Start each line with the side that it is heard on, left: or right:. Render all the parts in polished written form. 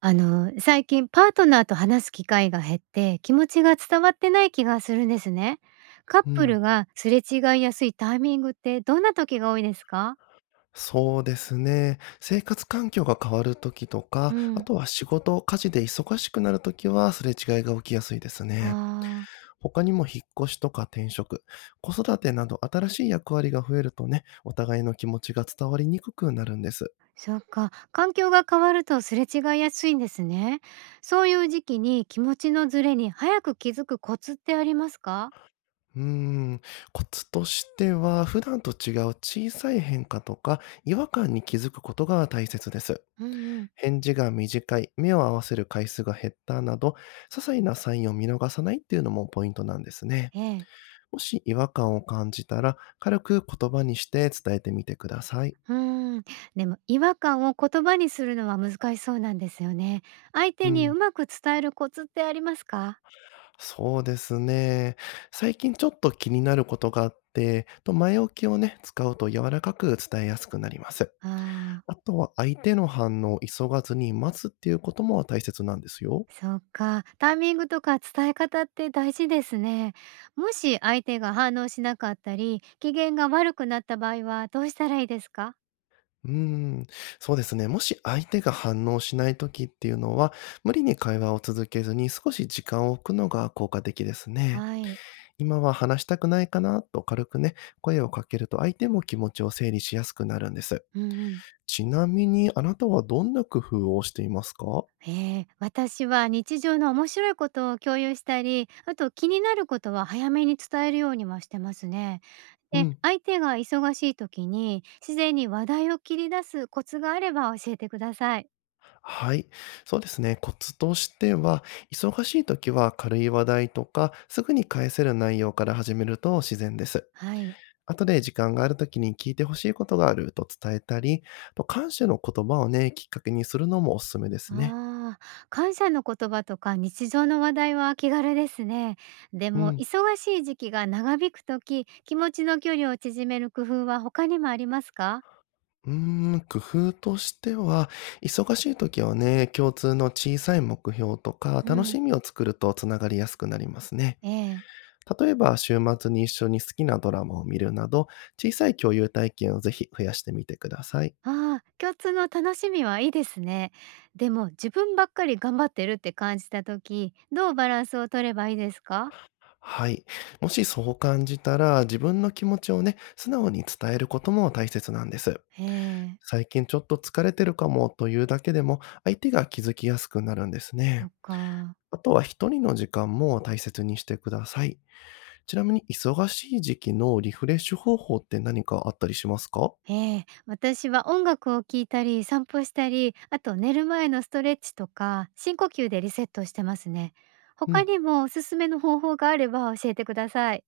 right: 最近パートナーと話す機会が減って気持ちが伝わってない気がするんですね。カッ
left: う
right: プル
left: ん、
right: がすれ違いやすいタイミングってどんな時が多いですか？
left: そうですね。生活環境が変わる時と
right: う
left: か、あ
right: ん、
left: とは仕事、家事で忙しくなる時はすれ違いが起きやすいですね。
right: あー、
left: 他にも引っ越しとか転職、子育てなど新しい役割が増えるとね、お互いの気持ちが伝わりにくくなるんです。
right: そっか。環境が変わるとすれ違いやすいんですね。そういう時期に気持ちのズレに早く気づくコツってありますか？
left: うーん、コツとしては、普段と違う小さい変化とか、違和感に気づくことが大切です。
right: うんうん、
left: 返事が短い、目を合わせる回数が減ったなど、些細なサインを見逃さないっていうのもポイントなんですね。
right: ええ。
left: もし違和感を感じたら、軽く言葉にして伝えてみてください。
right: うーん。でも違和感を言葉にするのは難しそうなんですよね。相
left: う
right: 手にう
left: ん、
right: まく伝えるコツってありますか？
left: そうですね。最近ちょっと気になることがあって、と前置きをね、使うと柔らかく伝えやすくなります。
right: ああ
left: あ
right: ー。
left: とは相手の反応を急がずに待つっていうことも大切なんですよ。
right: そうか、タイミングとか伝え方って大事ですね。もし相手が反応しなかったり、機嫌が悪くなった場合はどうしたらいいですか？
left: うーん、そうですね。もし相手が反応しないときっていうのは、無理に会話を続けずに少し時間を置くのが効果的ですね。
right: はい。
left: 今は話したくないかなと軽くね、声をかけると相手も気持ちを整理しやすくなるんです。
right: うんうん。
left: ちなみにあなたはどんな工夫をしていますか？
right: ええ、私は日常の面白いことを共有したり、あと気になることは早めに伝えるようにはしてますね。
left: う
right: で、
left: ん。
right: 相手が忙しい時に自然に話題を切り出すコツがあれば教えてください。
left: はい。そうですね。コツとしては、忙しい時は軽い話題とか、すぐに返せる内容から始めると自然です。
right: はい。
left: 後で時間がある時に聞いてほしいことがあると伝えたり、と感謝の言葉をね、きっかけにするのもおすすめですね。
right: ああ、感謝の言葉とか日常の話題は気軽ですね。で
left: う
right: も
left: ん。
right: 忙しい時期が長引くとき、気持ちの距離を縮める工夫は他にもありますか？
left: うー工夫としては、忙しい時はね、共通の小さい目標とか、
right: う
left: 楽
right: ん、
left: しみを作るとつながりやすくなりますね。
right: ええ。
left: 例えば、週末に一緒に好きなドラマを見るなど、小さい共有体験をぜひ増やしてみてください。
right: ああ、共通の楽しみはいいですね。でも自分ばっかり頑張ってるって感じたとき、どうバランスを取ればいいですか？
left: はい。もしそう感じたら、自分の気持ちをね、素直に伝えることも大切なんです。
right: ええ、
left: 最近ちょっと疲れてるかもというだけでも、相手が気づきやすくなるんです
right: そ
left: ね。
right: っか。
left: あとは一人の時間も大切にしてください。ちなみに、忙しい時期のリフレッシュ方法って何かあったりしますか？
right: ええ、私は音楽を聴いたり、散歩したり、あと寝る前のストレッチとか、深呼吸でリセットしてますね。
left: う
right: 他
left: ん。
right: にもおすすめの方法があれば教えてください。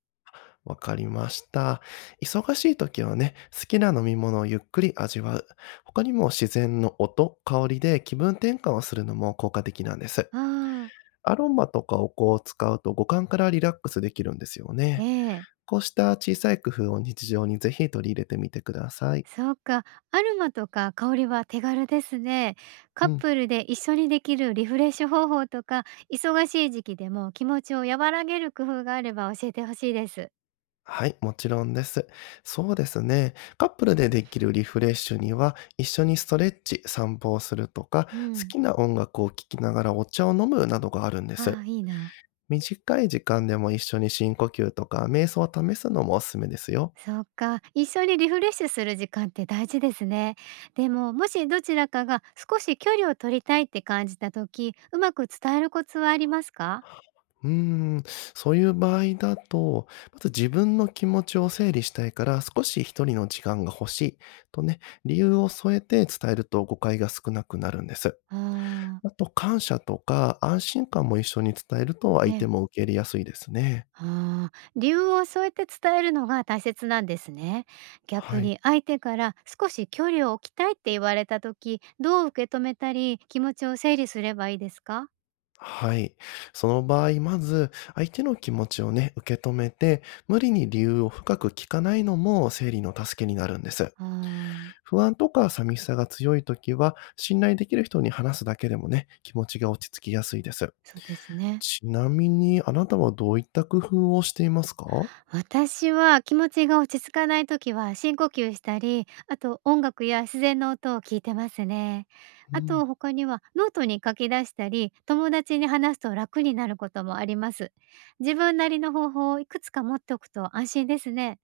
left: わかりました。忙しい時はね、好きな飲み物をゆっくり味わう。他にも自然の音、香りで気分転換をするのも効果的なんです。
right: ああ、
left: アロマとかお香をこう使うと五感からリラックスできるんですよ
right: え
left: ね。
right: え、
left: こうした小さい工夫を日常にぜひ取り入れてみてください。
right: そうか。アルマとか香りは手軽ですね。カッ
left: うん。
right: プルで一緒にできるリフレッシュ方法とか、忙しい時期でも気持ちを和らげる工夫があれば教えてほしいです。
left: はい、もちろんです。そうですね。カップルでできるリフレッシュには、一緒にストレッチ、散歩をするとか、
right: う
left: 好
right: ん。
left: きな音楽を聴きながらお茶を飲むなどがあるんで
right: あ
left: す。
right: あ、いいな。
left: 短い時間でも一緒に深呼吸とか瞑想を試すのもおすすめですよ。
right: そうか、一緒にリフレッシュする時間って大事ですね。でも、もしどちらかが少し距離を取りたいって感じた時、うまく伝えるコツはありますか？
left: うーん、そういう場合だと、まず自分の気持ちを整理したいから少し一人の時間が欲しいとね、理由を添えて伝えると誤解が少なくなるんです。
right: ああ、
left: あと感謝とか安心感も一緒に伝えると
right: え
left: 相手
right: え。
left: も受け入れやすいですね。
right: ああ、理由を添えて伝えるのが大切なんですね。逆
left: はい。
right: に相手から少し距離を置きたいって言われた時、どう受け止めたり、気持ちを整理すればいいですか？
left: はい。その場合、まず相手の気持ちをね、受け止めて、無理に理由を深く聞かないのも整理の助けになるんです。
right: ああ、
left: 不安とか寂しさが強いときは、信頼できる人に話すだけでもね、気持ちが落ち着きやすいです。
right: そうですね。
left: ちなみに、あなたはどういった工夫をしていますか？
right: 私は気持ちが落ち着かない時は深呼吸したり、あと音楽や自然の音を聞いてますね。
left: う
right: あ
left: ん。
right: と他にはノートに書き出したり、友達に話すと楽になることもあります。自分なりの方法をいくつか持っておくと安心ですね。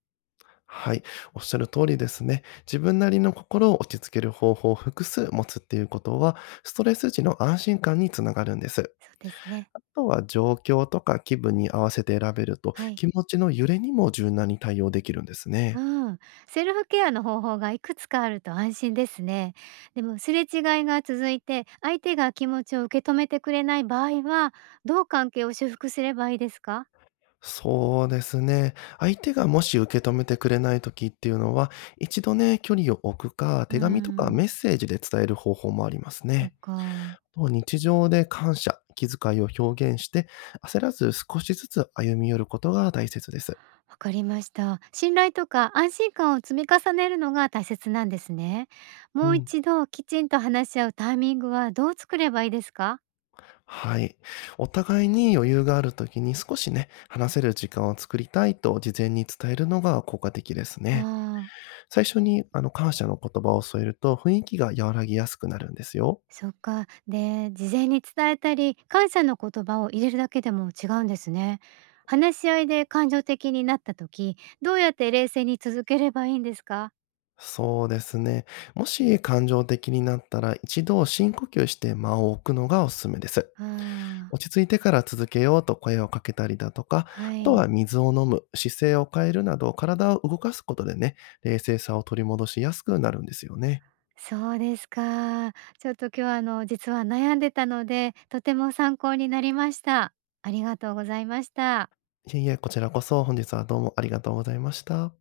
left: はい。おっしゃる通りですね。自分なりの心を落ち着ける方法を複数持つっていうことは、ストレス時の安心感につながるんです。
right: そうですね。
left: あとは状況とか気分に合わせて選べると、
right: はい。
left: 気持ちの揺れにも柔軟に対応できるんです
right: う
left: ね。
right: ん。セルフケアの方法がいくつかあると安心ですね。でもすれ違いが続いて、相手が気持ちを受け止めてくれない場合は、どう関係を修復すればいいですか？
left: そうですね。相手がもし受け止めてくれない時っていうのは、一度ね、距離を置くか、
right: うー
left: 手紙とか
right: ん。
left: メッセージで伝える方法もあります
right: そっ
left: ね。
right: か、
left: と日常で感謝、気遣いを表現して、焦らず少しずつ歩み寄ることが大切です。
right: わかりました。信頼とか安心感を積み重ねるのが大切なんですね。
left: う
right: もう
left: ん。
right: 一度きちんと話し合うタイミングはどう作ればいいですか？
left: はい。お互いに余裕がある時に少しね、話せる時間を作りたいと事前に伝えるのが効果的です
right: あ
left: ね。
right: あ。
left: 最初に感謝の言葉を添えると雰囲気が和らぎやすくなるんですよ。
right: そっか。で、事前に伝えたり、感謝の言葉を入れるだけでも違うんですね。話し合いで感情的になった時、どうやって冷静に続ければいいんですか？
left: そうですね。もし感情的になったら一度深呼吸して間を置くのがおすすめです。
right: あ
left: 落ち着いてから続けようと声をかけたりだとか、
right: あ、は
left: あと
right: い。
left: は水を飲む、姿勢を変えるなど体を動かすことでね、冷静さを取り戻しやすくなるんですよね。
right: そうですか。ちょっと今日は実は悩んでたので、とても参考になりました。ありがとうございました。
left: いえいえ、こちらこそ本日はどうもありがとうございました。